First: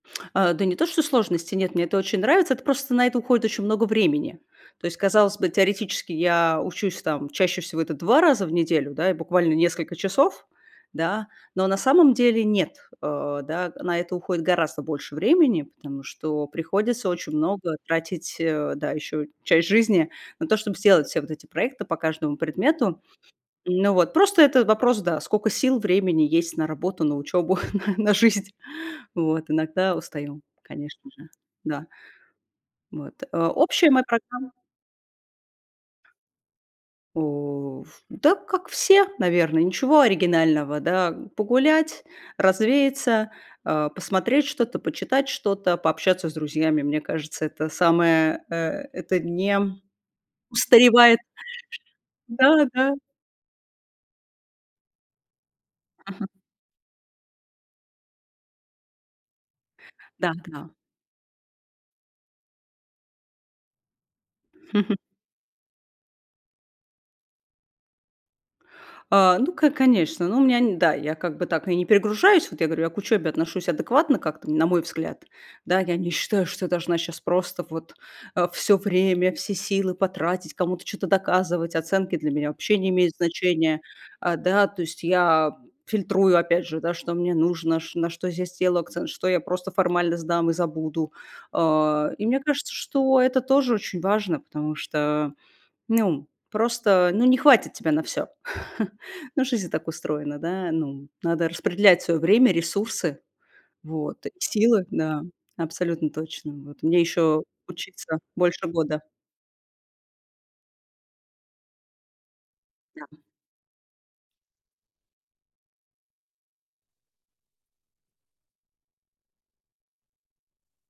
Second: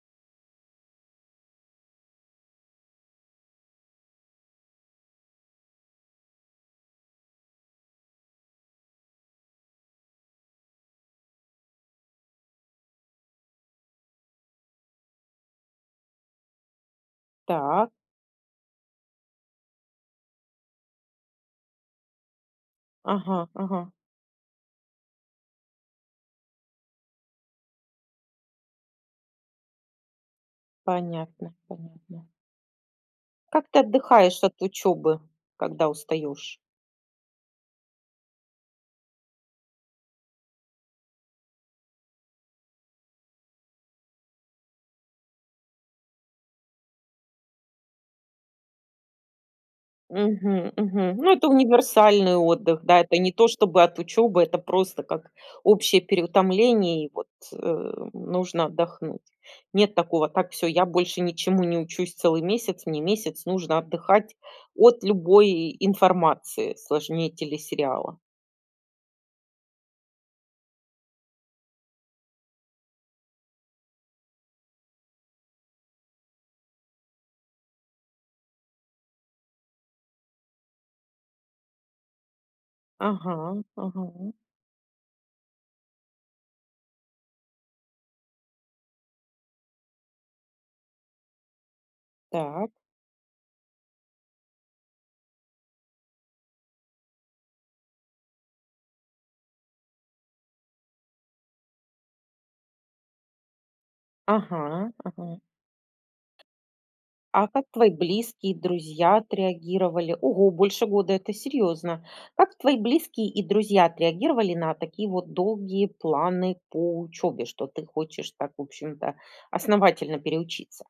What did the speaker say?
Э, да не то чтобы сложности, нет, мне это очень нравится. Это просто на это уходит очень много времени. То есть, казалось бы, теоретически я учусь там чаще всего это 2 раза в неделю, да, и буквально несколько часов, да. Но на самом деле нет, э, да. На это уходит гораздо больше времени, потому что приходится очень много Так. тратить, э, да, ещё часть жизни на то, чтоб сделать все вот эти проекты по каждому предмету. Ага ага. Ну, вот просто это вопрос, да, скока сил, времени есть на работу, на учёбу, на на жизнь. Вот иногда устаю, конечно же. Понятно Да. понятно. Вот, э, Как ты общая моя отдыхаешь программа от учёбы, когда устаёшь? У в да, как все, наверное, ничего оригинального, да. Погулять, развеяться, а, посмотреть что-то, почитать что-то, пообщаться с друзьями. Мне кажется, это самое, э, это не, м, Мгм, мгм. устаревает Ну, это универсальный Да отдых, да. да. Это не то чтобы от учебы, это просто как общее Мгм. переутомление, и вот, э, нужно отдохнуть. Нет такого: Да "Так, всё, да. я больше ничему не учусь целый месяц, мне месяц нужно отдыхать от любой информации сложнее телесериала". А, ну, ко конечно. Ну, у меня, н да, я как бы так, ну, и не перегружаюсь. Вот я говорю, я к учёбе отношусь адекватно как-то, на мой взгляд. Да, я не считаю, что я должна щас просто вот, э, всё время, все силы потратить, кому-то чё-то доказывать, оценки для меня вообще не имеют Ага значения. ага. Э, да, то есть я фильтрую опять же, да, что мне нужно, чт на что я сделаю акцент, что я просто формально сдам и забуду. Э, и мне Так. кажется, что это тоже очень важно, потому что, ну, просто, ну, не хватит тебя на всё. Ну, жизнь так устроена, да. Ну, надо распределять своё время, ресурсы вот, и силы, Ага да, ага. абсолютно точно. Вот мне ещё А как твои учиться близкие и больше года. друзья отреагировали? Ого, больше года- это серьёзно. Как твои Да. близкие и друзья отреагировали на такие вот долгие планы по учёбе, что ты хочешь так, в общем-то, основательно переучиться?